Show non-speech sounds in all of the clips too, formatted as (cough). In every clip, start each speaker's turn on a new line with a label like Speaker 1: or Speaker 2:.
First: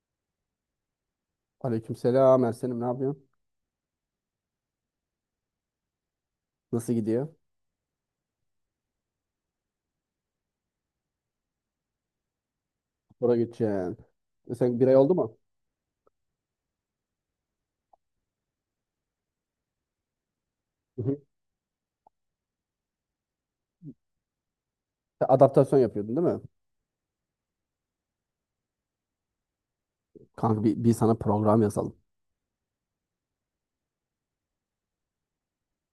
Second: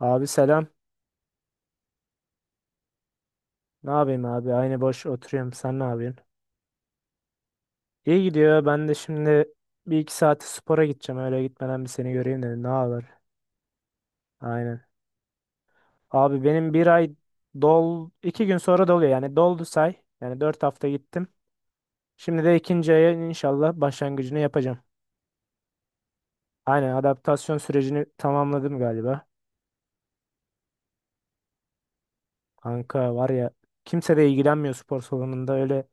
Speaker 1: Abi, selam.
Speaker 2: Aleykümselam Ersen'im ne yapıyorsun?
Speaker 1: Ne yapayım abi? Aynı boş oturuyorum. Sen ne yapıyorsun?
Speaker 2: Nasıl gidiyor?
Speaker 1: İyi gidiyor. Ben de şimdi bir iki saate spora gideceğim. Öyle gitmeden bir seni göreyim dedim. Ne haber?
Speaker 2: Spora gideceksin. E sen
Speaker 1: Aynen.
Speaker 2: bir ay oldu mu?
Speaker 1: Abi benim bir ay 2 gün sonra doluyor. Yani doldu say. Yani 4 hafta
Speaker 2: Hı hı.
Speaker 1: gittim. Şimdi de ikinci aya inşallah başlangıcını yapacağım.
Speaker 2: Sen adaptasyon yapıyordun değil mi?
Speaker 1: Aynen, adaptasyon sürecini tamamladım galiba.
Speaker 2: Kanka bir sana program yazalım.
Speaker 1: Kanka var ya, kimse de ilgilenmiyor spor salonunda öyle.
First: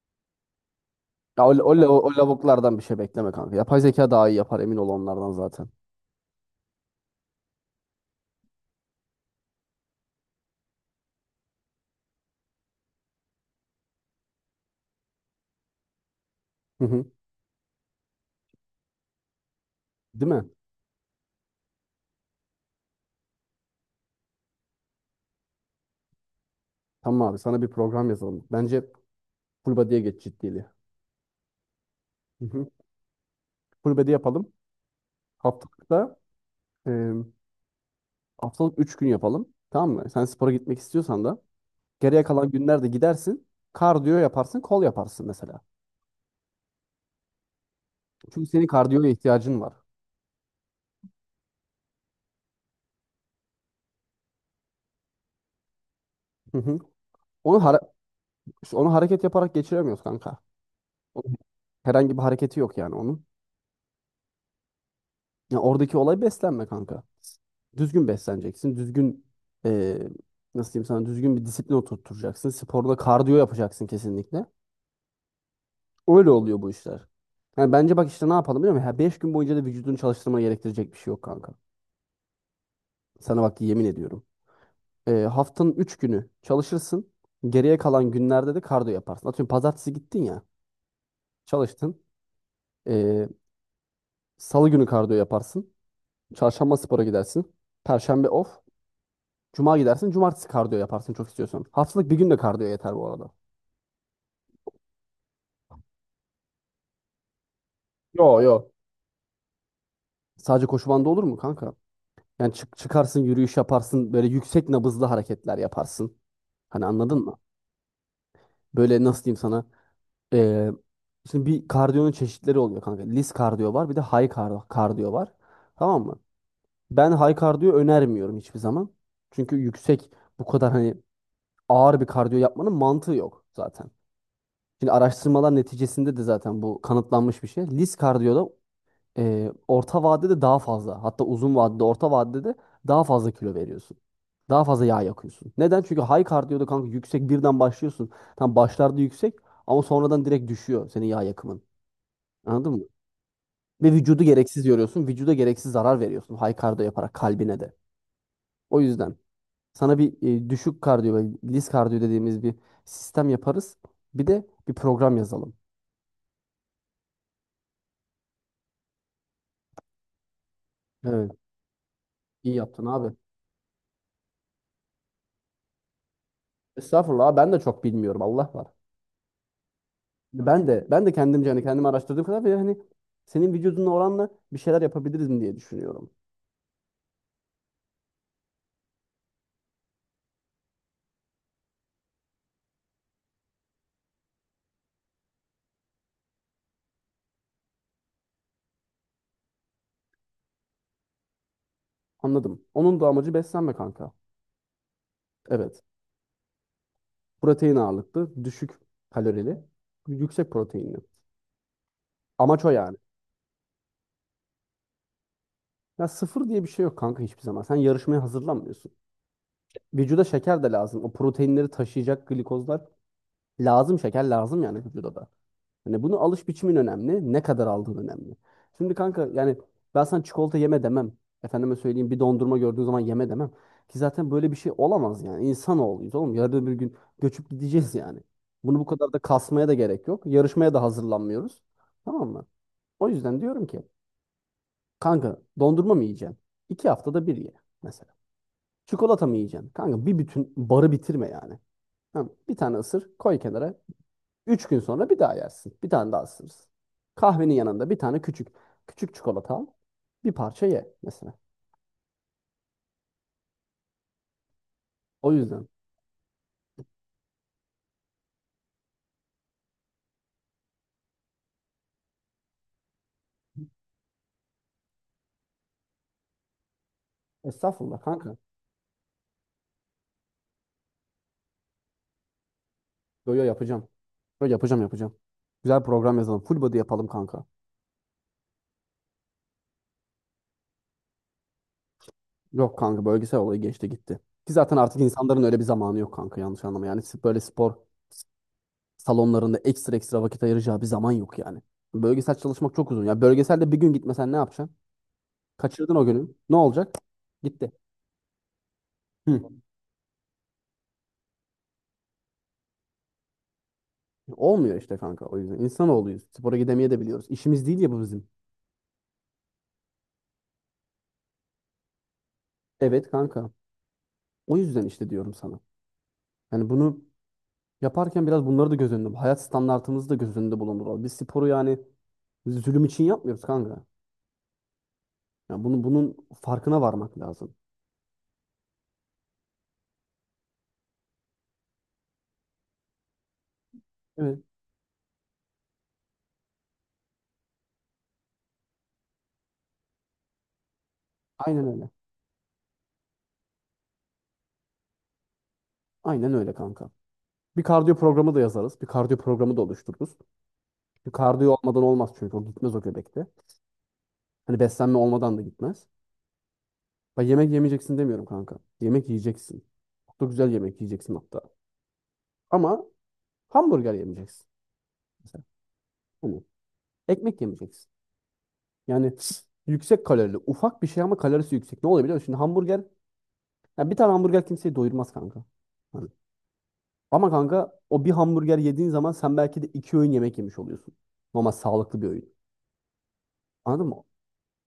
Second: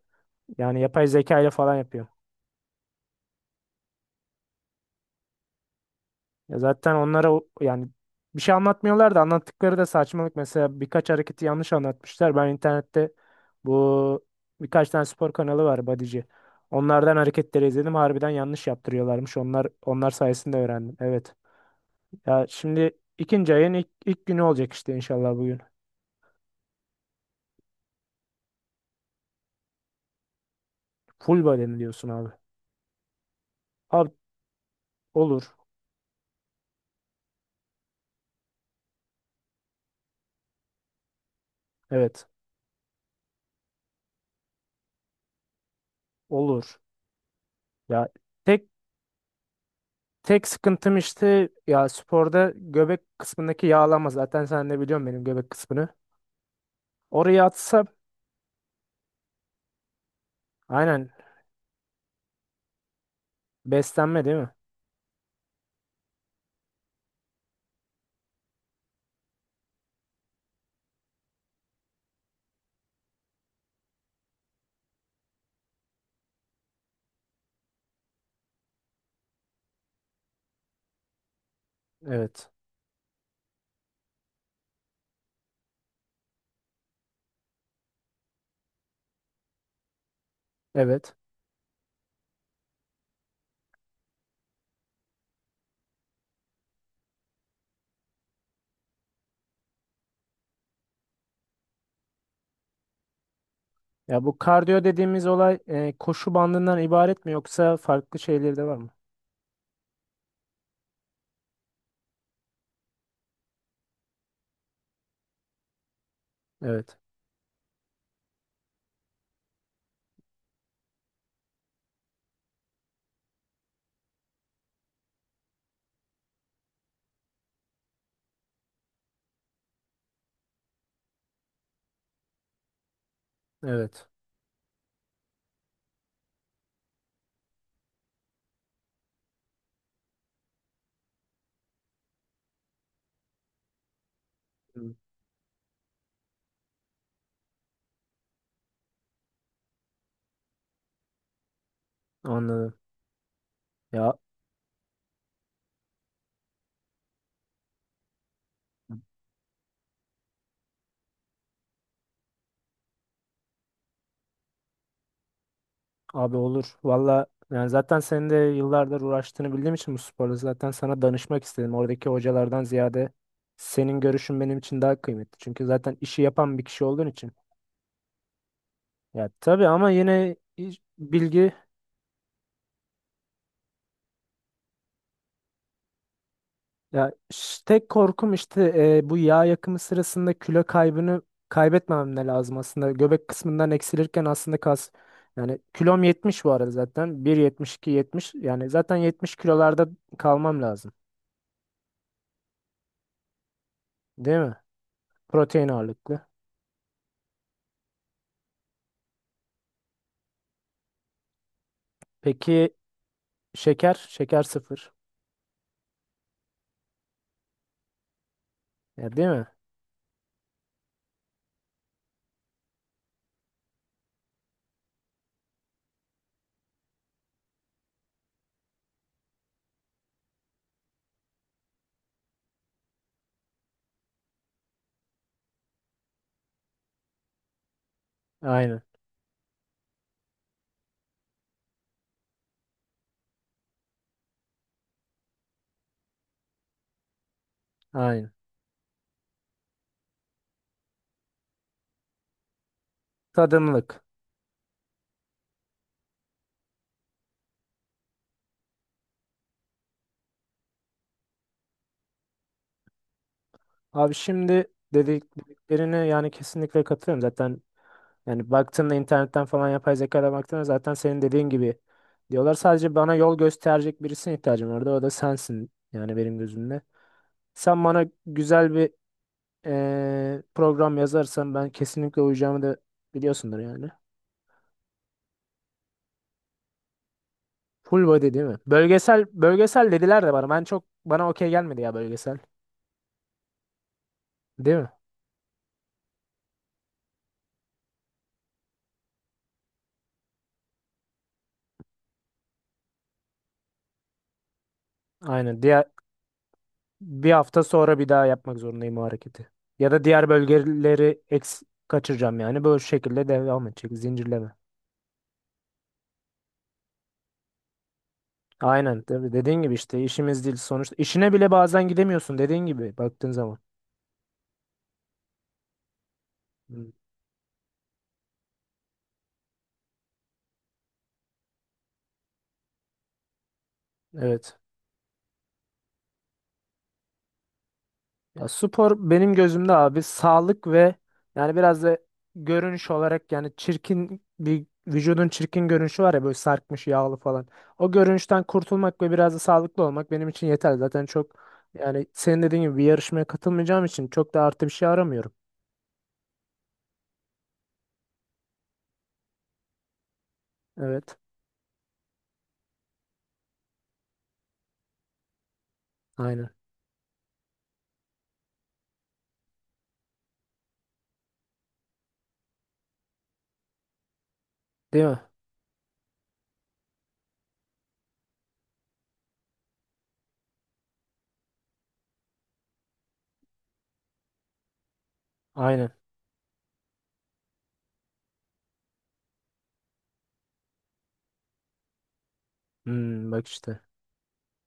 Speaker 1: Yani yapay zeka
Speaker 2: Ya
Speaker 1: ile
Speaker 2: o, o,
Speaker 1: falan
Speaker 2: o,
Speaker 1: yapıyor.
Speaker 2: o lavuklardan bir şey bekleme kanka. Yapay zeka daha iyi yapar emin ol onlardan zaten.
Speaker 1: Ya zaten onlara yani bir şey anlatmıyorlar da anlattıkları da saçmalık. Mesela birkaç hareketi yanlış anlatmışlar. Ben internette bu birkaç tane spor kanalı var Badici.
Speaker 2: Hı hı.
Speaker 1: Onlardan hareketleri izledim. Harbiden yanlış yaptırıyorlarmış. Onlar
Speaker 2: Değil mi?
Speaker 1: sayesinde öğrendim. Evet. Ya şimdi ikinci ayın ilk günü olacak işte inşallah bugün.
Speaker 2: Tamam abi sana bir program yazalım. Bence full body'ye geç ciddiliği.
Speaker 1: Full body diyorsun abi?
Speaker 2: Hı hı. Full
Speaker 1: Abi,
Speaker 2: body yapalım.
Speaker 1: olur.
Speaker 2: Haftalıkta e, haftalık 3 gün yapalım. Tamam mı? Sen spora gitmek istiyorsan da geriye
Speaker 1: Evet.
Speaker 2: kalan günlerde gidersin. Kardiyo yaparsın, kol yaparsın mesela.
Speaker 1: Olur. Ya
Speaker 2: Çünkü
Speaker 1: tek
Speaker 2: senin kardiyoya ihtiyacın var.
Speaker 1: tek sıkıntım işte, ya sporda göbek kısmındaki yağlama. Zaten sen de biliyorsun benim göbek kısmını.
Speaker 2: Hı hı.
Speaker 1: Oraya
Speaker 2: Onu
Speaker 1: atsa,
Speaker 2: hara- onu hareket yaparak geçiremiyoruz kanka.
Speaker 1: aynen,
Speaker 2: Onun herhangi bir hareketi yok yani onun.
Speaker 1: beslenme değil mi?
Speaker 2: Ya oradaki olay beslenme kanka. Düzgün besleneceksin. Düzgün e, nasıl diyeyim sana düzgün bir disiplin oturtacaksın. Sporda kardiyo yapacaksın kesinlikle. Öyle oluyor bu işler. Yani bence bak işte ne yapalım biliyor musun? 5 gün boyunca da vücudunu çalıştırmana gerektirecek bir şey yok kanka.
Speaker 1: Evet.
Speaker 2: Sana bak yemin ediyorum. Haftanın 3 günü çalışırsın. Geriye kalan günlerde de kardiyo yaparsın. Atıyorum pazartesi gittin ya
Speaker 1: Evet.
Speaker 2: çalıştın. Salı günü kardiyo yaparsın. Çarşamba spora gidersin. Perşembe off. Cuma gidersin. Cumartesi kardiyo yaparsın çok istiyorsan. Haftalık bir gün de kardiyo yeter bu arada.
Speaker 1: Ya bu kardiyo dediğimiz olay koşu bandından ibaret mi, yoksa farklı
Speaker 2: Yo
Speaker 1: şeyleri de
Speaker 2: yo.
Speaker 1: var mı?
Speaker 2: Sadece koşu bandı olur mu kanka? Yani çık çıkarsın yürüyüş yaparsın. Böyle yüksek nabızlı hareketler yaparsın. Hani
Speaker 1: Evet.
Speaker 2: anladın mı? Böyle nasıl diyeyim sana? Ee, Şimdi bir kardiyonun çeşitleri oluyor kanka. Lis kardiyo var bir de kardiyo var. Tamam mı? Ben high kardiyo önermiyorum hiçbir zaman. Çünkü yüksek bu kadar hani ağır bir kardiyo yapmanın mantığı yok zaten.
Speaker 1: Evet.
Speaker 2: Şimdi araştırmalar neticesinde de zaten bu kanıtlanmış bir şey. Lis kardiyoda orta vadede daha fazla hatta uzun vadede orta vadede daha fazla kilo veriyorsun. Daha fazla
Speaker 1: Hı.
Speaker 2: yağ yakıyorsun. Neden? Çünkü high kardiyoda kanka yüksek birden başlıyorsun. Tam başlarda yüksek ama sonradan direkt düşüyor senin yağ yakımın. Anladın
Speaker 1: Anladım.
Speaker 2: mı? Ve
Speaker 1: Ya
Speaker 2: vücudu gereksiz yoruyorsun. Vücuda gereksiz zarar veriyorsun high kardiyo yaparak kalbine de. O yüzden sana bir düşük kardiyo ve lis kardiyo dediğimiz bir sistem yaparız. Bir de bir program yazalım.
Speaker 1: abi, olur. Valla yani zaten senin de yıllardır uğraştığını bildiğim için bu sporla zaten sana
Speaker 2: Evet.
Speaker 1: danışmak istedim. Oradaki
Speaker 2: İyi
Speaker 1: hocalardan
Speaker 2: yaptın
Speaker 1: ziyade
Speaker 2: abi.
Speaker 1: senin görüşün benim için daha kıymetli. Çünkü zaten işi yapan bir kişi olduğun için.
Speaker 2: Estağfurullah ben de çok bilmiyorum Allah var.
Speaker 1: Ya tabii, ama yine
Speaker 2: Ben de ben de kendimce
Speaker 1: bilgi.
Speaker 2: hani kendimi araştırdığım kadar ve hani senin vücuduna oranla bir şeyler yapabiliriz diye düşünüyorum.
Speaker 1: Ya tek korkum işte, bu yağ yakımı sırasında kilo kaybını kaybetmemem de lazım aslında. Göbek kısmından eksilirken aslında kas, yani kilom 70 bu arada zaten. 1,72, 70, yani zaten 70 kilolarda kalmam lazım.
Speaker 2: Anladım. Onun da amacı beslenme kanka.
Speaker 1: Değil mi? Protein
Speaker 2: Evet.
Speaker 1: ağırlıklı.
Speaker 2: Protein ağırlıklı, düşük kalorili, yüksek proteinli. Amaç o
Speaker 1: Peki
Speaker 2: yani.
Speaker 1: şeker? Şeker sıfır.
Speaker 2: Ya sıfır diye bir şey yok kanka hiçbir zaman. Sen yarışmaya hazırlanmıyorsun.
Speaker 1: Ya, değil mi?
Speaker 2: Vücuda şeker de lazım. O proteinleri taşıyacak glikozlar lazım. Şeker lazım yani vücuda da. Hani bunu alış biçimin önemli. Ne kadar aldığın önemli. Şimdi kanka yani ben sana çikolata yeme demem. Efendime söyleyeyim bir dondurma gördüğün zaman yeme demem. Ki zaten böyle bir şey olamaz yani. İnsanoğluyuz oğlum. Yarın bir gün göçüp gideceğiz yani. Bunu
Speaker 1: Aynen.
Speaker 2: bu kadar da kasmaya da gerek yok. Yarışmaya da hazırlanmıyoruz. Tamam mı? O yüzden diyorum ki kanka dondurma mı yiyeceksin? 2 haftada bir ye mesela.
Speaker 1: Aynen.
Speaker 2: Çikolata mı yiyeceksin? Kanka bir bütün barı bitirme yani. Tamam, bir tane ısır koy kenara.
Speaker 1: Tadımlık.
Speaker 2: 3 gün sonra bir daha yersin. Bir tane daha ısırırsın. Kahvenin yanında bir tane küçük küçük çikolata al. Bir parça ye mesela.
Speaker 1: Abi şimdi
Speaker 2: O yüzden.
Speaker 1: dediklerine yani kesinlikle katılıyorum. Zaten. Yani baktığında internetten falan, yapay zekaya baktığında zaten senin dediğin gibi diyorlar. Sadece bana yol gösterecek birisine ihtiyacım vardı. O da sensin yani benim gözümde. Sen
Speaker 2: Estağfurullah
Speaker 1: bana
Speaker 2: kanka.
Speaker 1: güzel bir program yazarsan ben kesinlikle uyacağımı da
Speaker 2: Yo yo
Speaker 1: biliyorsundur
Speaker 2: yapacağım.
Speaker 1: yani.
Speaker 2: Yo yapacağım yapacağım. Güzel program yazalım. Full body yapalım kanka.
Speaker 1: Full body değil mi? Bölgesel bölgesel dediler de bana. Ben çok, bana okey gelmedi ya bölgesel.
Speaker 2: Yok kanka bölgesel olayı geçti gitti. Ki
Speaker 1: Değil
Speaker 2: zaten
Speaker 1: mi?
Speaker 2: artık insanların öyle bir zamanı yok kanka yanlış anlama. Yani böyle spor salonlarında ekstra ekstra vakit ayıracağı bir zaman yok yani. Bölgesel çalışmak çok uzun. Ya bölgeselde bir gün gitmesen ne yapacaksın?
Speaker 1: Aynen. Diğer
Speaker 2: Kaçırdın o günü. Ne olacak?
Speaker 1: bir hafta
Speaker 2: Gitti.
Speaker 1: sonra bir daha yapmak zorundayım o
Speaker 2: Hı.
Speaker 1: hareketi. Ya da diğer bölgeleri kaçıracağım yani. Böyle şekilde devam edecek. Zincirleme.
Speaker 2: Olmuyor işte kanka o yüzden. İnsanoğluyuz. Spora gidemeye de biliyoruz. İşimiz değil ya bu bizim.
Speaker 1: Aynen, tabii dediğin gibi işte, işimiz değil sonuçta. İşine bile bazen gidemiyorsun dediğin gibi
Speaker 2: Evet
Speaker 1: baktığın
Speaker 2: kanka.
Speaker 1: zaman.
Speaker 2: O yüzden işte diyorum sana. Yani
Speaker 1: Hı.
Speaker 2: bunu yaparken biraz bunları da göz önünde. Hayat standartımızı da göz önünde bulunduralım. Biz sporu yani zulüm için yapmıyoruz kanka.
Speaker 1: Evet.
Speaker 2: Yani bunu, bunun farkına varmak lazım.
Speaker 1: Ya spor benim gözümde abi, sağlık ve yani biraz da görünüş olarak. Yani çirkin
Speaker 2: Evet.
Speaker 1: bir vücudun çirkin görünüşü var ya, böyle sarkmış, yağlı falan. O görünüşten kurtulmak ve biraz da sağlıklı olmak benim için yeter. Zaten çok,
Speaker 2: Aynen öyle.
Speaker 1: yani senin dediğin gibi bir yarışmaya katılmayacağım için çok da artı bir şey aramıyorum.
Speaker 2: Aynen öyle kanka. Bir kardiyo programı da yazarız. Bir kardiyo programı da oluştururuz. Bir
Speaker 1: Evet.
Speaker 2: kardiyo olmadan olmaz çünkü o gitmez o göbekte. Hani beslenme olmadan da gitmez.
Speaker 1: Aynen.
Speaker 2: Bak yemek yemeyeceksin demiyorum kanka. Yemek yiyeceksin. Çok da güzel yemek yiyeceksin hatta. Ama hamburger yemeyeceksin.
Speaker 1: Değil mi?
Speaker 2: Mesela. Hani ekmek yemeyeceksin. Yani yüksek kalorili. Ufak bir şey ama kalorisi yüksek. Ne oluyor biliyor musun? Şimdi hamburger. Ya bir tane hamburger kimseyi doyurmaz kanka.
Speaker 1: Aynen.
Speaker 2: Hani. Ama kanka o bir hamburger yediğin zaman sen belki de 2 öğün yemek yemiş oluyorsun. Ama sağlıklı bir öğün.
Speaker 1: Hmm, bak işte.
Speaker 2: Anladın mı?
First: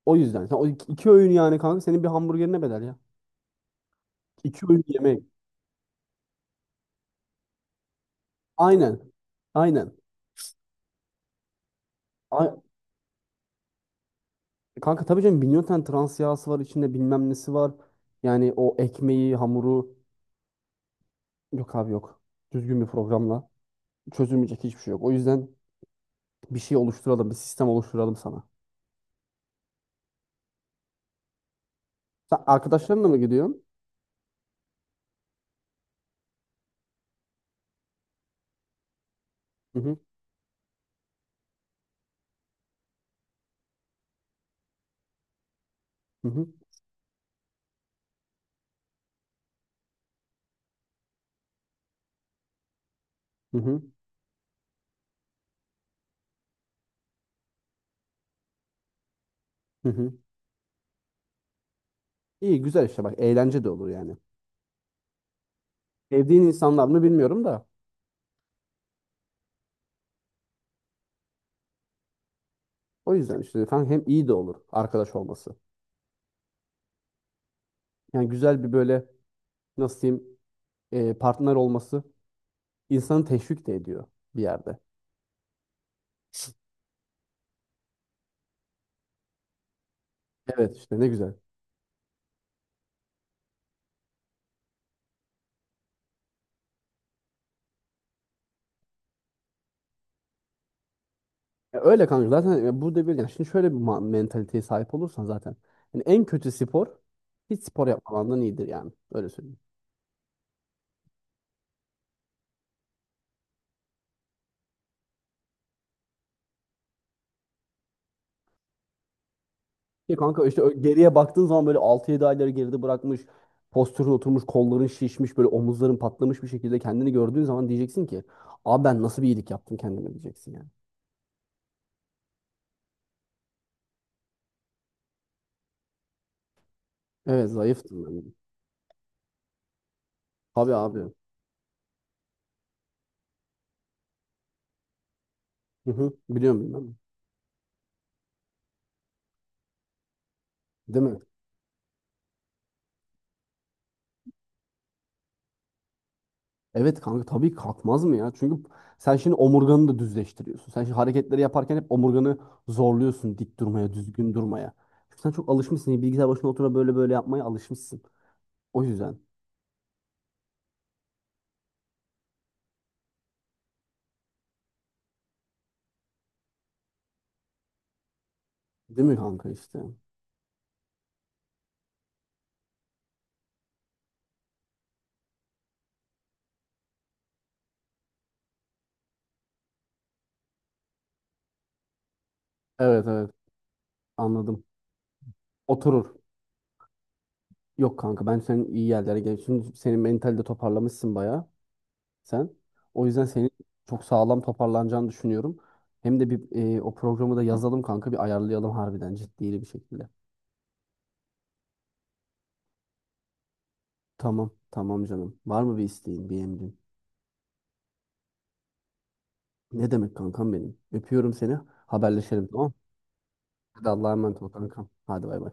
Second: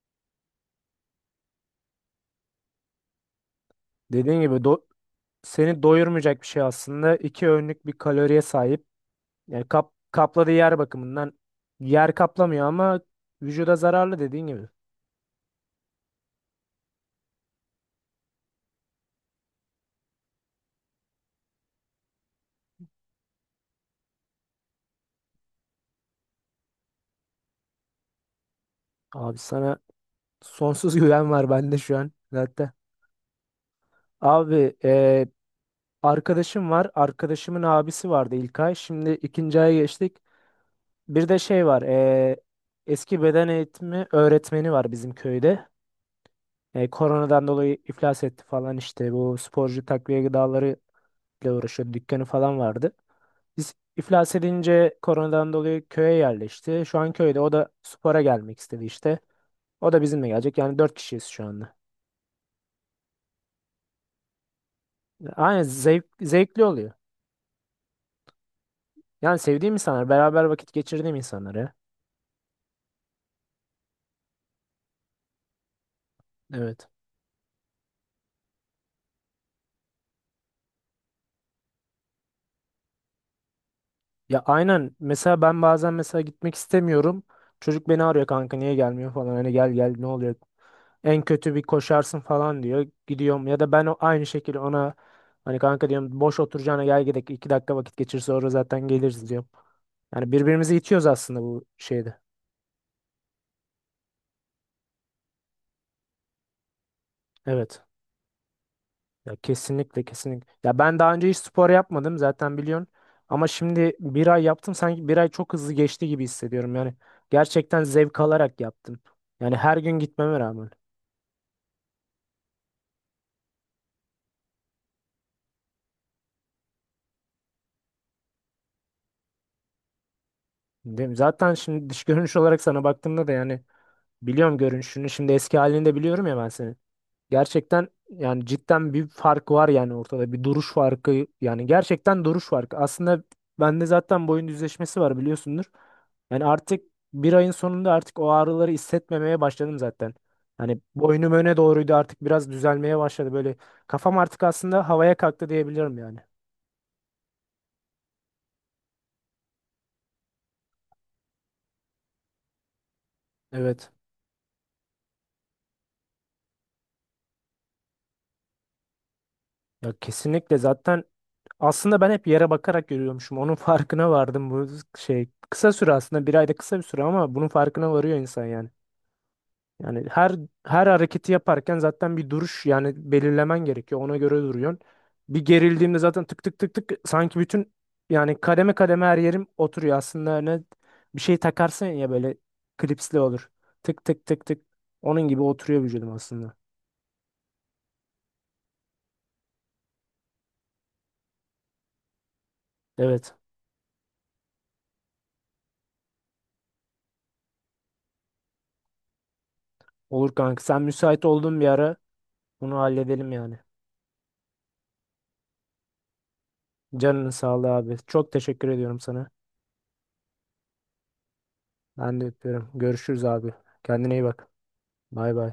Speaker 2: O yüzden. Sen o iki öğün yani kanka senin bir hamburgerine bedel ya.
Speaker 1: Dediğin gibi
Speaker 2: İki öğün yemek.
Speaker 1: seni doyurmayacak bir şey aslında. İki öğünlük bir kaloriye sahip.
Speaker 2: Aynen.
Speaker 1: Yani
Speaker 2: Aynen.
Speaker 1: kapladığı yer bakımından yer
Speaker 2: Ay-
Speaker 1: kaplamıyor ama vücuda zararlı dediğin gibi.
Speaker 2: Kanka tabii canım milyon tane trans yağısı var içinde bilmem nesi var. Yani o ekmeği, hamuru. Yok abi yok. Düzgün bir programla çözülmeyecek hiçbir şey yok. O yüzden bir şey oluşturalım, bir sistem oluşturalım sana.
Speaker 1: Abi sana sonsuz (laughs) güven var bende şu an
Speaker 2: Sen
Speaker 1: zaten.
Speaker 2: arkadaşlarınla mı gidiyorsun?
Speaker 1: Abi, arkadaşım var. Arkadaşımın abisi vardı ilk ay. Şimdi ikinci aya
Speaker 2: Hı hı,
Speaker 1: geçtik. Bir de şey var. Eski beden eğitimi öğretmeni var bizim köyde.
Speaker 2: hı hı,
Speaker 1: E, koronadan dolayı iflas etti falan işte. Bu sporcu takviye gıdaları ile uğraşıyordu. Dükkanı falan vardı.
Speaker 2: hı
Speaker 1: Biz
Speaker 2: hı,
Speaker 1: iflas edince koronadan dolayı köye yerleşti. Şu an köyde. O da spora gelmek istedi işte.
Speaker 2: hı
Speaker 1: O da
Speaker 2: hı.
Speaker 1: bizimle gelecek. Yani 4 kişiyiz şu anda.
Speaker 2: İyi güzel işte bak eğlence de olur yani.
Speaker 1: Aynen,
Speaker 2: Sevdiğin
Speaker 1: zevkli
Speaker 2: insanlar
Speaker 1: oluyor.
Speaker 2: mı bilmiyorum da.
Speaker 1: Yani sevdiğim insanlar, beraber vakit geçirdiğim insanlar ya.
Speaker 2: O yüzden işte efendim hem iyi de olur arkadaş olması.
Speaker 1: Evet.
Speaker 2: Yani güzel bir böyle nasıl diyeyim partner olması insanı teşvik de ediyor
Speaker 1: Ya
Speaker 2: bir yerde.
Speaker 1: aynen. Mesela ben bazen mesela gitmek istemiyorum. Çocuk beni arıyor, kanka niye gelmiyor falan. Hani gel gel, ne oluyor,
Speaker 2: Evet işte ne
Speaker 1: en
Speaker 2: güzel.
Speaker 1: kötü bir koşarsın falan diyor. Gidiyorum, ya da ben aynı şekilde ona hani kanka diyorum, boş oturacağına gel gidelim, 2 dakika vakit geçir, sonra zaten geliriz diyorum. Yani birbirimizi itiyoruz aslında bu
Speaker 2: Ya öyle
Speaker 1: şeyde.
Speaker 2: kanka zaten ya burada bir yani şimdi şöyle bir mentaliteye sahip olursan zaten yani en kötü spor hiç
Speaker 1: Evet.
Speaker 2: spor yapmamandan iyidir yani öyle
Speaker 1: Ya
Speaker 2: söyleyeyim.
Speaker 1: kesinlikle, kesinlikle. Ya ben daha önce hiç spor yapmadım zaten, biliyorsun. Ama şimdi bir ay yaptım, sanki bir ay çok hızlı geçti gibi hissediyorum yani. Gerçekten zevk alarak yaptım. Yani her gün
Speaker 2: Ya
Speaker 1: gitmeme
Speaker 2: kanka işte
Speaker 1: rağmen.
Speaker 2: geriye baktığın zaman böyle 6-7 ayları geride bırakmış, postürün oturmuş, kolların şişmiş, böyle omuzların patlamış bir şekilde kendini gördüğün zaman diyeceksin ki abi ben nasıl bir iyilik yaptım kendime diyeceksin yani.
Speaker 1: Değil mi? Zaten şimdi dış görünüş olarak sana baktığımda da, yani biliyorum görünüşünü. Şimdi eski halini de biliyorum ya ben seni.
Speaker 2: Evet
Speaker 1: Gerçekten
Speaker 2: zayıftım ben.
Speaker 1: yani cidden bir fark var yani, ortada bir duruş
Speaker 2: Tabii abi.
Speaker 1: farkı yani, gerçekten duruş farkı. Aslında bende zaten boyun düzleşmesi var, biliyorsundur.
Speaker 2: Hı hı.
Speaker 1: Yani
Speaker 2: Biliyorum
Speaker 1: artık
Speaker 2: bilmem.
Speaker 1: bir ayın sonunda artık o ağrıları hissetmemeye başladım zaten. Hani
Speaker 2: Değil mi?
Speaker 1: boynum öne doğruydu, artık biraz düzelmeye başladı böyle. Kafam artık aslında havaya kalktı diyebilirim yani.
Speaker 2: Evet kanka tabii kalkmaz mı ya? Çünkü sen şimdi omurganı da düzleştiriyorsun. Sen şimdi hareketleri yaparken hep omurganı zorluyorsun dik
Speaker 1: Evet.
Speaker 2: durmaya, düzgün durmaya. Çünkü sen çok alışmışsın. Bilgisayar başına oturup böyle böyle yapmaya alışmışsın. O yüzden.
Speaker 1: Ya kesinlikle, zaten aslında ben hep yere bakarak yürüyormuşum. Onun (laughs) farkına vardım bu şey kısa süre, aslında bir ayda kısa bir süre, ama bunun farkına varıyor insan yani.
Speaker 2: Değil mi kanka işte?
Speaker 1: Yani her hareketi yaparken zaten bir duruş yani belirlemen gerekiyor. Ona göre duruyorsun. Bir gerildiğimde zaten tık tık tık tık, sanki bütün, yani kademe kademe her yerim oturuyor. Aslında ne, bir şey takarsın ya böyle,
Speaker 2: Evet
Speaker 1: klipsli
Speaker 2: evet
Speaker 1: olur. Tık tık tık tık.
Speaker 2: anladım.
Speaker 1: Onun gibi oturuyor vücudum
Speaker 2: Oturur.
Speaker 1: aslında.
Speaker 2: Yok kanka ben senin iyi yerlere gelmişsin. Senin mentali de toparlamışsın bayağı sen. O yüzden
Speaker 1: Evet.
Speaker 2: senin çok sağlam toparlanacağını düşünüyorum. Hem de bir o programı da yazalım kanka bir ayarlayalım harbiden ciddi bir şekilde.
Speaker 1: Olur kanka. Sen müsait olduğun bir ara bunu halledelim yani.
Speaker 2: Tamam, tamam canım. Var mı bir isteğin, bir emrin?
Speaker 1: Canının sağlığı abi. Çok teşekkür ediyorum sana.
Speaker 2: Ne demek kankam benim? Öpüyorum seni.
Speaker 1: Ben de
Speaker 2: Haberleşelim tamam
Speaker 1: öpüyorum.
Speaker 2: mı?
Speaker 1: Görüşürüz abi.
Speaker 2: Hadi Allah'a
Speaker 1: Kendine iyi
Speaker 2: emanet
Speaker 1: bak.
Speaker 2: ol kankam. Hadi
Speaker 1: Bay
Speaker 2: bay
Speaker 1: bay.
Speaker 2: bay.